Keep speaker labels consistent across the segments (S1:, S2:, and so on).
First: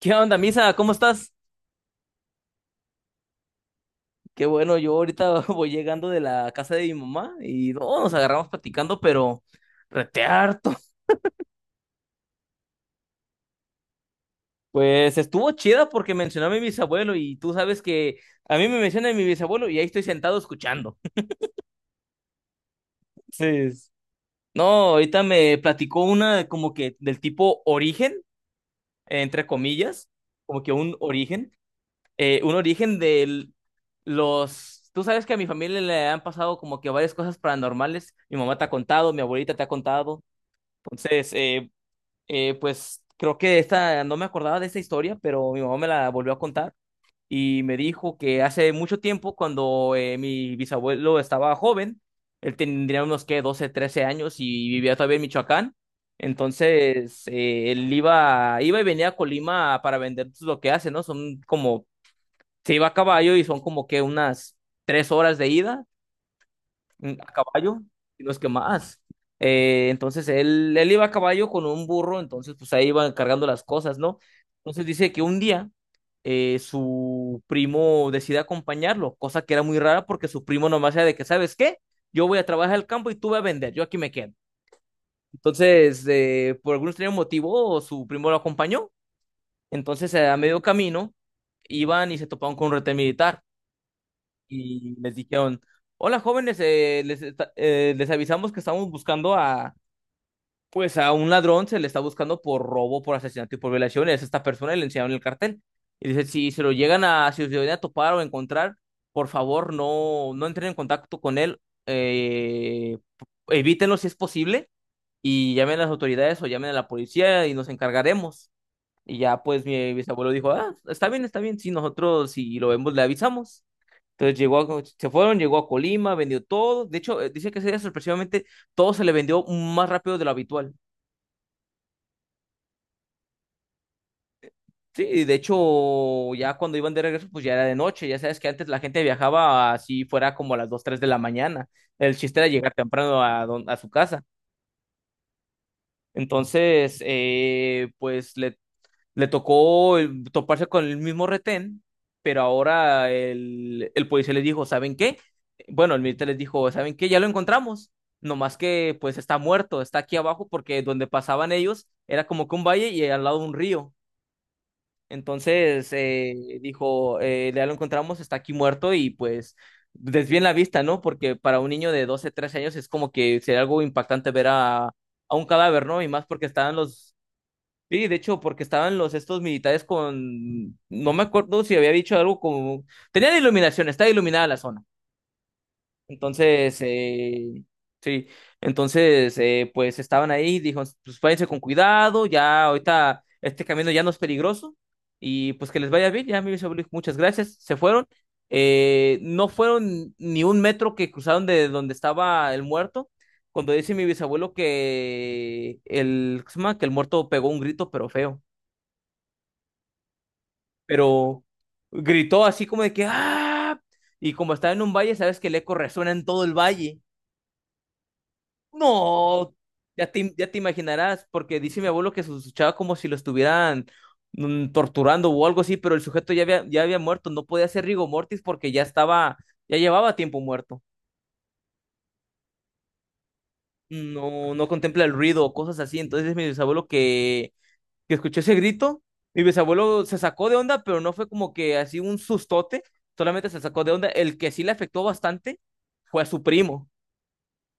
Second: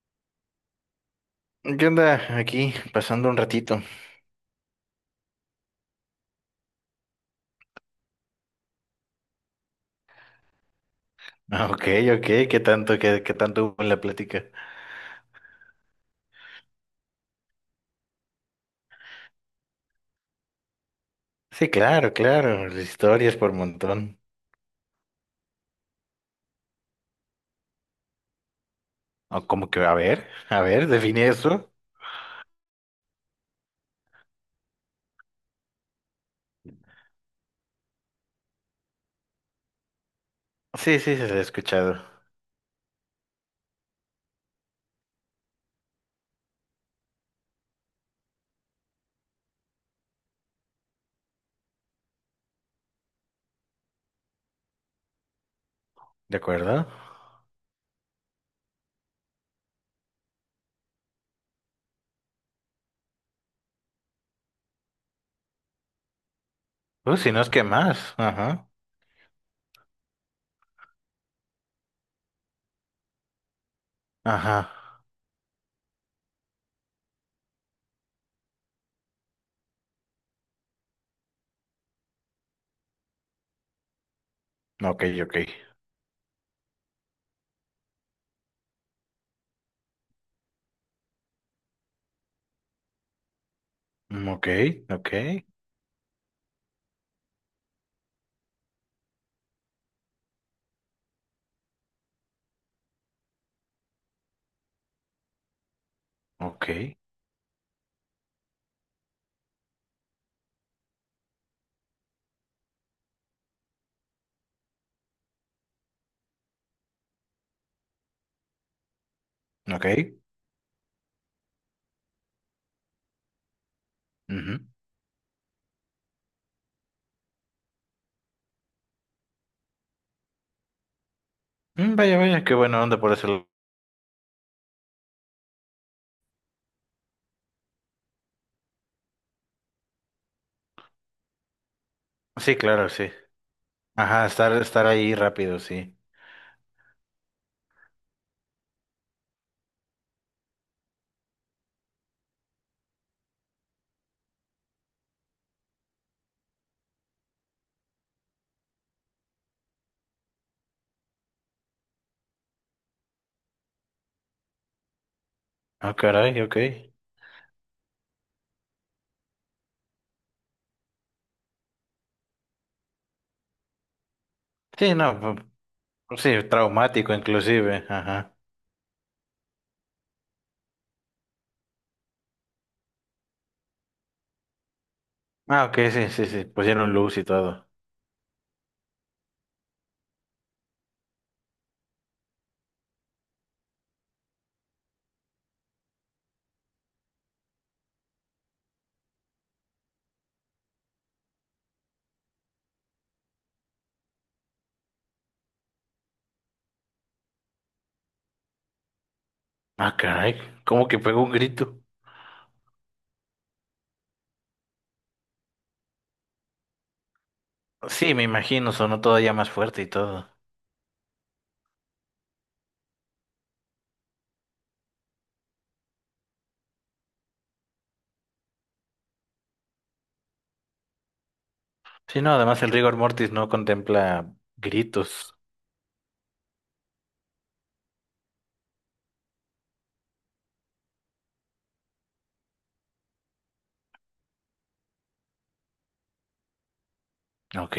S1: ¿Qué onda, Misa? ¿Cómo estás?
S2: ¿Qué onda? Aquí, pasando un ratito.
S1: Qué bueno, yo ahorita voy llegando de la casa de mi mamá y no, nos agarramos platicando, pero rete harto.
S2: Ah, ok, ok, ¿qué tanto, qué, qué tanto hubo en la plática?
S1: Pues estuvo chida porque mencionó a mi bisabuelo y tú sabes que a mí me mencionan mi bisabuelo y ahí estoy sentado escuchando.
S2: Sí, claro, claro, historias por
S1: Sí.
S2: montón.
S1: No, ahorita me platicó una como que del tipo origen,
S2: O
S1: entre
S2: como que,
S1: comillas,
S2: a
S1: como que
S2: ver,
S1: un
S2: define
S1: origen.
S2: eso.
S1: Un origen de los. Tú sabes que a mi familia le han pasado como que varias cosas paranormales. Mi mamá te ha contado, mi abuelita te ha contado.
S2: Sí, sí, sí, se
S1: Entonces,
S2: lo he escuchado.
S1: pues creo que esta, no me acordaba de esta historia, pero mi mamá me la volvió a contar y me dijo que hace mucho tiempo, cuando mi bisabuelo estaba joven, él tendría unos que 12 13 años y vivía todavía en Michoacán.
S2: ¿De acuerdo?
S1: Entonces, él iba y venía a Colima para vender pues, lo que hace, ¿no? Son como se iba a caballo y son como que unas 3 horas de ida, a
S2: Si no es que
S1: caballo,
S2: más.
S1: y no es que
S2: Ajá,
S1: más. Entonces él iba a caballo con un burro, entonces pues ahí iban cargando las cosas, ¿no?
S2: ajá.
S1: Entonces dice que un día su primo decide acompañarlo, cosa que era muy rara porque su primo nomás era de que, ¿sabes qué? Yo voy a trabajar al campo y tú vas a vender, yo aquí me quedo.
S2: Ok, ok.
S1: Entonces, por algún extraño motivo, su primo lo acompañó. Entonces, a medio camino, iban y se toparon con un retén militar.
S2: Mm, ok,
S1: Y
S2: ok,
S1: les dijeron, hola jóvenes, les avisamos que estamos buscando a, pues a un ladrón, se le está buscando por robo, por asesinato y por violación, es esta persona y le enseñaron el cartel. Y dice, si se lo
S2: ok,
S1: llegan a, si se lo llegan a topar o encontrar, por favor no, no entren en contacto con él, evítenlo si es posible y llamen a las autoridades o llamen a la policía y nos encargaremos. Y ya pues
S2: ok.
S1: mi bisabuelo dijo, ah, está bien, si nosotros si lo vemos le avisamos. Entonces
S2: Ujú.
S1: se fueron, llegó a Colima, vendió todo. De hecho, dice que ese día sorpresivamente todo se le vendió más rápido de lo habitual.
S2: Vaya, vaya, qué buena onda por eso.
S1: Sí, y de hecho, ya cuando iban de regreso, pues ya era de noche. Ya sabes que antes la gente viajaba así fuera como a las 2 3 de la mañana. El chiste era
S2: Sí,
S1: llegar
S2: claro, sí.
S1: temprano a, a su casa.
S2: Ajá, estar, estar ahí rápido, sí.
S1: Entonces, pues le tocó toparse con el mismo retén, pero ahora el policía les dijo, ¿saben qué? Bueno, el militar les dijo, ¿saben qué? Ya lo encontramos. No más que pues está muerto, está aquí abajo porque donde pasaban ellos era como que un valle y al lado un río. Entonces
S2: Ah, caray, ok.
S1: dijo, ya lo encontramos, está aquí muerto y pues desvíen la vista, ¿no? Porque para un niño de 12 13 años es como que sería algo impactante ver
S2: Sí, no.
S1: a un cadáver, ¿no? Y más
S2: Sí,
S1: porque estaban los.
S2: traumático inclusive,
S1: Sí, de
S2: ajá.
S1: hecho, porque estaban los estos militares con, no me acuerdo si había dicho algo como, tenían iluminación, estaba iluminada la zona.
S2: Ah, ok, sí, sí, sí,
S1: Entonces,
S2: pusieron luz y
S1: eh,
S2: todo.
S1: sí, entonces, pues estaban ahí, dijo, pues váyanse con cuidado, ya ahorita este camino ya no es peligroso y pues que les vaya bien, ya mi bisabuelo, muchas gracias, se fueron. No fueron ni un metro que cruzaron de donde estaba el muerto cuando dice mi bisabuelo que el, ¿cómo se llama?, que el muerto pegó un grito, pero feo.
S2: Ah, caray, ¿cómo que pegó un
S1: Pero
S2: grito?
S1: gritó así como de que ¡ah! Y como estaba en un valle, sabes que el eco resuena en todo el valle.
S2: Sí, me imagino, sonó todavía más
S1: No,
S2: fuerte y todo.
S1: ya te imaginarás, porque dice mi abuelo que se escuchaba como si lo estuvieran, torturando o algo así, pero el sujeto ya había muerto, no podía ser rigor mortis porque ya estaba, ya llevaba tiempo muerto.
S2: Sí, no, además el rigor mortis no contempla
S1: No, no contempla el
S2: gritos.
S1: ruido o cosas así. Entonces mi bisabuelo que escuchó ese grito. Mi bisabuelo se sacó de onda, pero no fue como que así un sustote, solamente se sacó de onda. El que sí le afectó bastante fue a su primo.
S2: Ok.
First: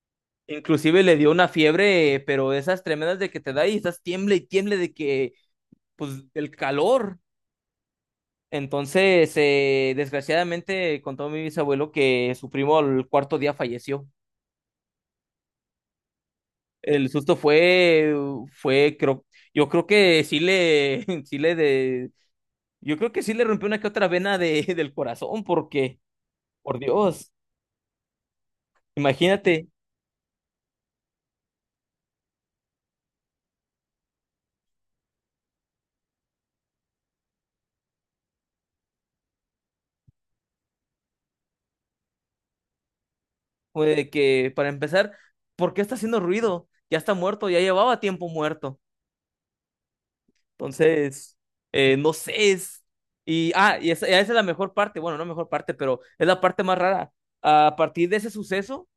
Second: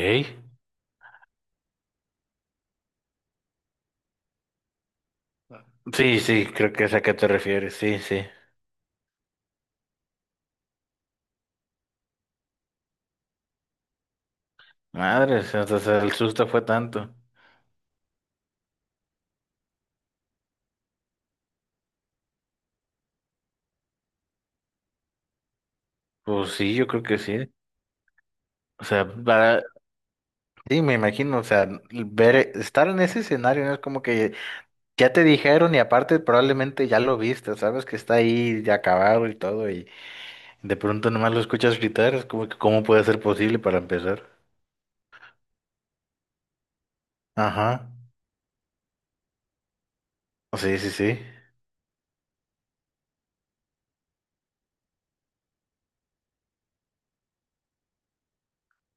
S1: Inclusive le dio una fiebre, pero de esas tremendas de que te da y estás tiemble y tiemble de que,
S2: Sí,
S1: pues,
S2: sí,
S1: del
S2: creo que es a qué
S1: calor.
S2: te refieres, sí, sí.
S1: Entonces, desgraciadamente contó mi bisabuelo que su primo al cuarto día falleció.
S2: Madres, o sea, el susto fue
S1: El
S2: tanto.
S1: susto fue, creo, yo creo que sí le, sí le de- yo creo que sí le rompió una que otra vena de, del corazón, porque,
S2: Pues sí,
S1: por
S2: yo creo que
S1: Dios,
S2: sí. O sea, para...
S1: imagínate
S2: sí, me imagino, o sea, ver, estar en ese escenario no es como que ya te dijeron y aparte probablemente ya lo viste, sabes que está ahí ya acabado y todo y de pronto nomás lo escuchas gritar, es como que cómo puede ser posible para empezar.
S1: que para empezar, ¿por qué está haciendo ruido? Ya está muerto, ya
S2: Ajá.
S1: llevaba tiempo muerto.
S2: Sí, sí, sí.
S1: Entonces, no sé, es. Y, ah, y esa es la mejor parte, bueno, no mejor parte, pero es la parte más rara. A partir de ese suceso,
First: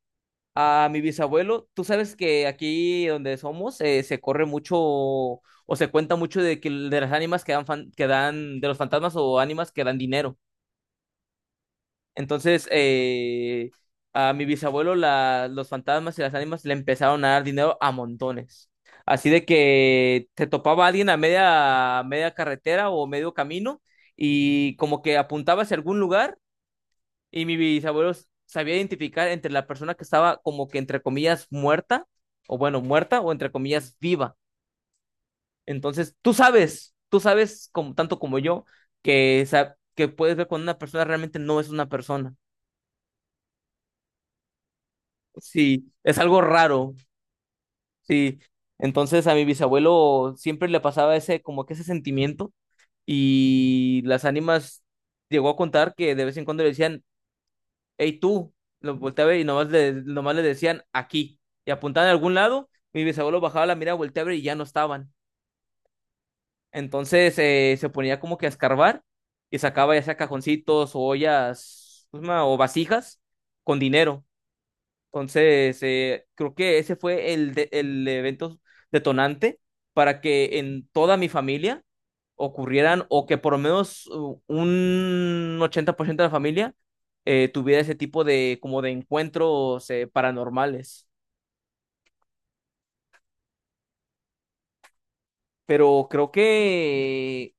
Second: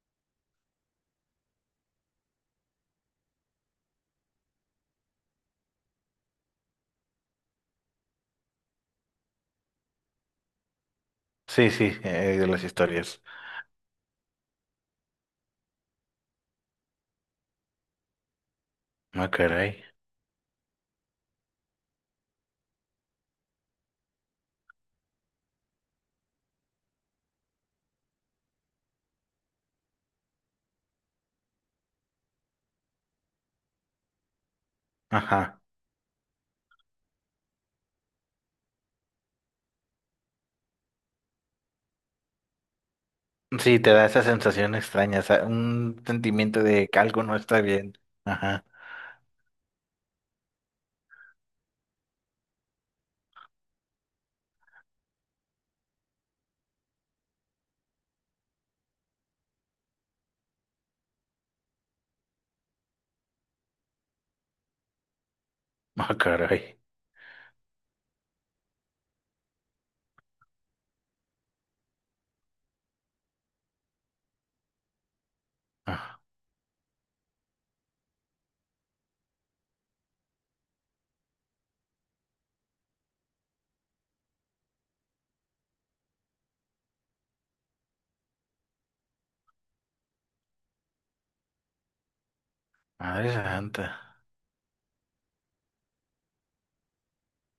S1: a mi bisabuelo, tú sabes que aquí donde somos se corre mucho o se cuenta mucho de que de las ánimas que dan, que dan, de los fantasmas o ánimas que dan dinero.
S2: Sí, sí, de las
S1: Entonces,
S2: historias.
S1: a mi bisabuelo los fantasmas y las ánimas le empezaron a dar dinero a montones. Así
S2: Ah,
S1: de
S2: caray.
S1: que te topaba alguien a media carretera o medio camino y como que apuntaba hacia algún lugar y mi bisabuelo sabía identificar entre la persona que estaba como que entre comillas muerta o bueno, muerta o entre comillas viva.
S2: Ajá.
S1: Entonces, tú sabes como, tanto como yo que, que puedes ver cuando una persona realmente no es una persona.
S2: Sí, te da esa sensación extraña, esa-
S1: Sí,
S2: un
S1: es algo
S2: sentimiento de
S1: raro,
S2: que algo no está bien.
S1: sí.
S2: Ajá.
S1: Entonces a mi bisabuelo siempre le pasaba ese, como que ese sentimiento y las ánimas llegó a contar que de vez en cuando le decían, hey tú, lo volteaba y nomás le decían aquí y apuntaban a algún lado, mi bisabuelo bajaba la mirada, volteaba y ya no estaban.
S2: Ah, caray.
S1: Entonces se ponía como que a escarbar y sacaba ya sea cajoncitos o ollas, ¿cómo se llama?, o vasijas con dinero. Entonces,
S2: Ah,
S1: creo que ese fue el, el evento detonante para que en toda mi familia ocurrieran o que por lo menos un 80% de la familia tuviera ese tipo de como de encuentros paranormales.
S2: madre santa.
S1: Pero creo que,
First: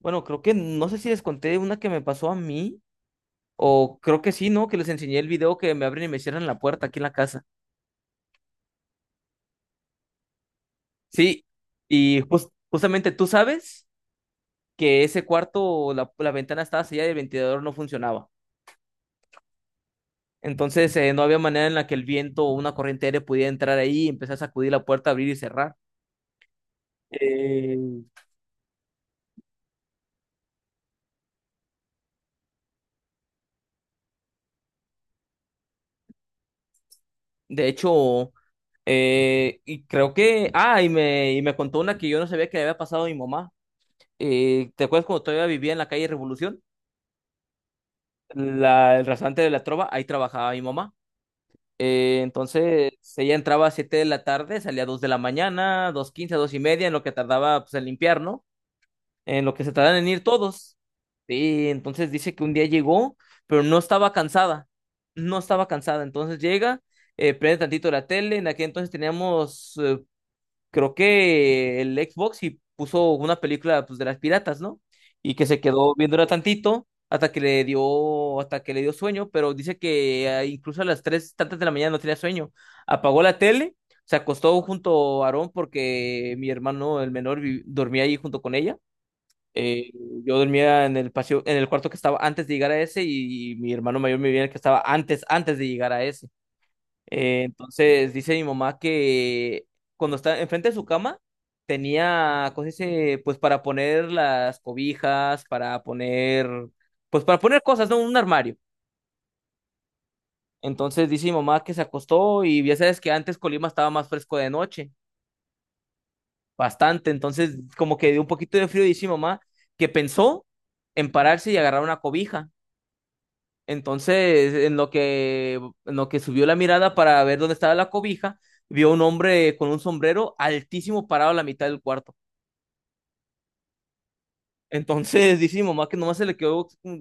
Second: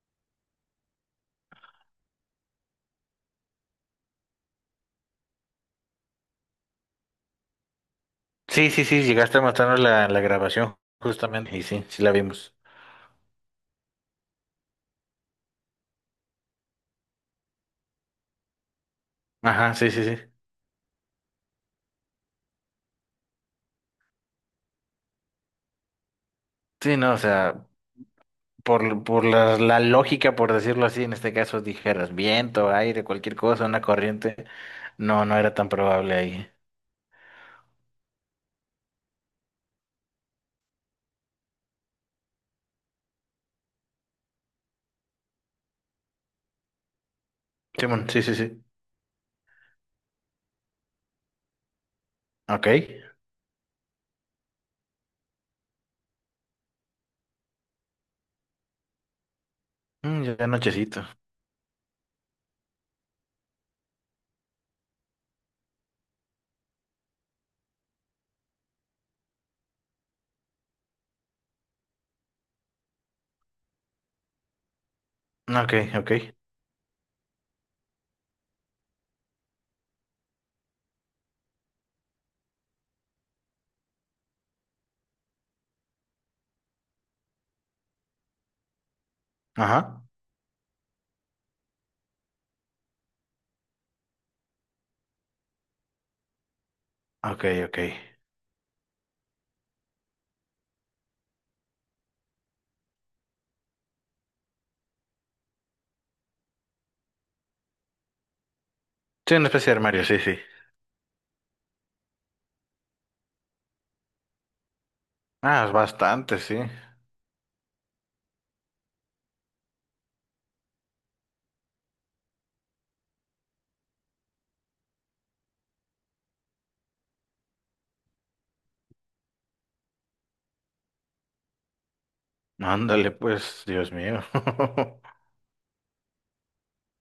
S1: bueno, creo que no sé si les conté una que me pasó a mí o creo que sí, ¿no? Que les enseñé el video que me abren y me cierran la puerta aquí en la casa.
S2: Sí, sí, sí, llegaste a mostrarnos la, la grabación
S1: Sí,
S2: justamente y sí, sí la
S1: y
S2: vimos.
S1: justamente tú sabes que ese cuarto, la ventana estaba sellada y el ventilador no funcionaba.
S2: Ajá, sí, sí, sí.
S1: Entonces, no había manera en la que el viento o una corriente aérea pudiera entrar ahí y empezar a sacudir la puerta, abrir y cerrar.
S2: Sí, no, o sea...
S1: Eh,
S2: Por la, la lógica, por decirlo así, en este caso dijeras viento, aire, cualquier cosa, una corriente. No, no era tan probable ahí.
S1: de hecho, y creo que, ah, y me contó una que yo no sabía que le había pasado a mi mamá. ¿Te acuerdas cuando todavía vivía en la calle Revolución?
S2: Simón, sí, sí, sí.
S1: La, el restaurante de la Trova, ahí trabajaba mi mamá. Eh,
S2: Ok.
S1: entonces, ella entraba a 7 de la tarde, salía a 2 de la mañana, 2:15, 2:30, en lo que tardaba pues, en limpiar, ¿no?, en lo que se tardan en
S2: Mm,
S1: ir
S2: ya
S1: todos.
S2: nochecito.
S1: Sí, entonces dice que un día llegó, pero no estaba cansada, no estaba cansada. Entonces llega, prende tantito la tele, en aquel entonces teníamos, creo que el Xbox y puso una película pues, de las piratas, ¿no? Y que se
S2: Ok,
S1: quedó
S2: ok.
S1: viéndola tantito hasta que le dio, hasta que le dio sueño, pero dice que incluso a las tres tantas de la mañana no tenía sueño. Apagó la tele, se acostó junto a Aarón porque mi hermano, el menor, dormía ahí junto con ella. Eh,
S2: Ajá.
S1: yo dormía en el paseo, en el cuarto que estaba antes de llegar a ese y, mi hermano mayor vivía en el que estaba antes, antes de llegar a ese. Eh,
S2: Ok, ok.
S1: entonces dice mi mamá que cuando estaba enfrente de su cama tenía cosas, pues para poner las cobijas, para poner, pues para poner cosas, ¿no?, un armario.
S2: Sí, una especie de armario, sí, sí.
S1: Entonces dice mi mamá que se acostó y ya sabes que antes Colima estaba más fresco de noche,
S2: Ah, es bastante, sí.
S1: bastante. Entonces como que dio un poquito de frío y dice mi mamá que pensó en pararse y agarrar una cobija. Entonces, en lo que subió la mirada para ver dónde estaba la cobija, vio un hombre con un sombrero altísimo parado a la mitad del cuarto.
S2: Ándale, pues, Dios mío.
S1: Entonces, dice mi mamá que nomás se le quedó. mm,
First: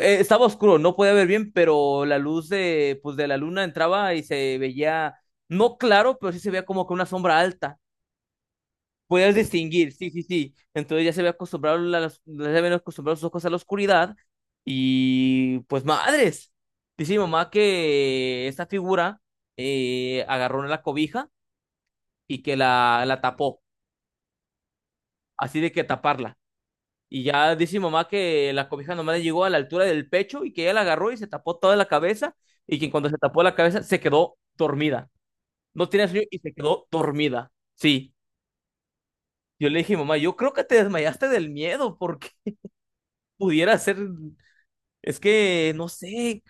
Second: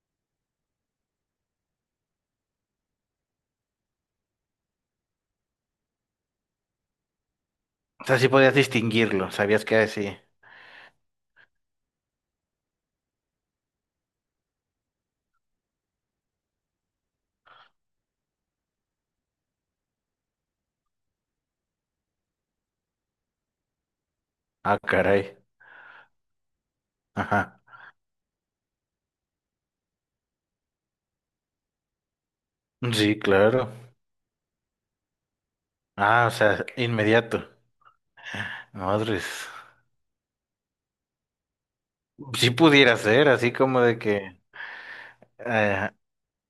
S1: eh, Estaba oscuro, no podía ver bien, pero la luz de, pues, de la luna entraba y se veía, no claro, pero sí se veía como que una sombra alta.
S2: O sea, sí podías distinguirlo,
S1: Puedes
S2: sabías que
S1: distinguir,
S2: así.
S1: sí, sí, sí. Entonces ya se ve acostumbrado, ya se ven acostumbrados sus ojos a la oscuridad. Y pues madres. Dice mi mamá que esta figura agarró una la cobija y que la tapó.
S2: Ah, caray.
S1: Así de que taparla. Y ya
S2: Ajá.
S1: dice mi mamá que la cobija nomás le llegó a la altura del pecho y que ella la agarró y se tapó toda la cabeza. Y que cuando se
S2: Sí,
S1: tapó la
S2: claro.
S1: cabeza se quedó dormida. No tiene sueño
S2: Ah, o
S1: y se
S2: sea,
S1: quedó
S2: inmediato.
S1: dormida. Sí.
S2: Madres.
S1: Yo le dije, mamá, yo creo que te desmayaste del miedo, porque
S2: Sí pudiera ser, así
S1: pudiera
S2: como
S1: ser.
S2: de que,
S1: Es que no
S2: eh,
S1: sé.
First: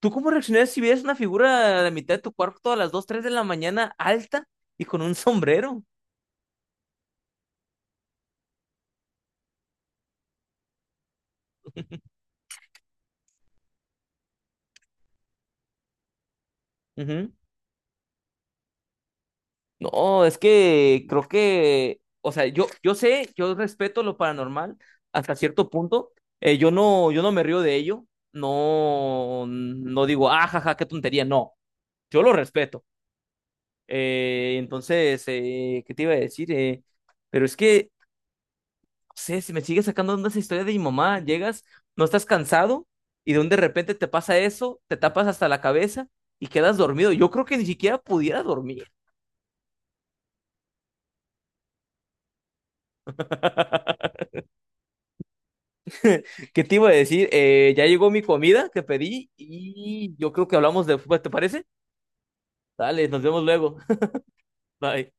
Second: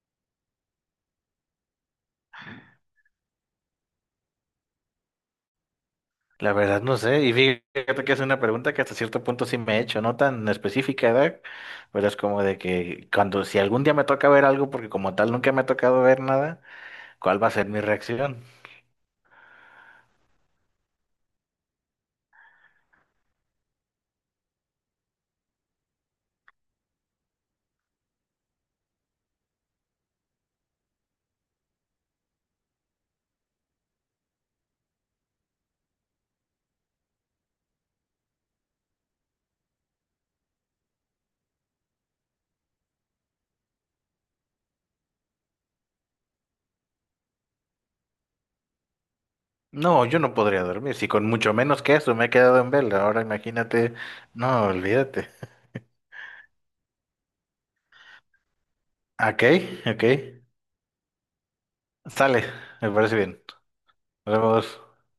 S1: ¿Tú cómo reaccionarías si vieras una figura a la mitad de tu cuarto a las 2 3 de la mañana alta y con un sombrero?
S2: la verdad no sé, y fíjate que es una pregunta que hasta cierto punto sí me he hecho, no tan específica, ¿verdad? Pero es como de que cuando, si algún día me toca ver algo, porque como tal nunca me ha tocado ver nada,
S1: Ujú.
S2: ¿cuál va a ser mi reacción?
S1: No, es que creo que, o sea, yo sé, yo respeto lo paranormal hasta cierto punto. Yo no, yo no me río de ello. No, no digo, ah, jaja, qué tontería. No, yo lo respeto. ¿Qué te iba a decir? Pero es que sé, si me sigue sacando onda esa historia de mi mamá, llegas, no estás cansado y de un de repente te pasa eso, te tapas hasta la cabeza y quedas dormido. Yo creo que ni siquiera pudiera dormir.
S2: No, yo no podría dormir, si con mucho menos que eso me he quedado en vela, ahora imagínate, no, olvídate.
S1: ¿Qué te iba a decir? Ya llegó mi comida que pedí
S2: Ok, ok,
S1: y yo creo que hablamos después, ¿te parece?
S2: sale, me
S1: Dale,
S2: parece
S1: nos vemos
S2: bien.
S1: luego.
S2: Nos vemos.
S1: Bye.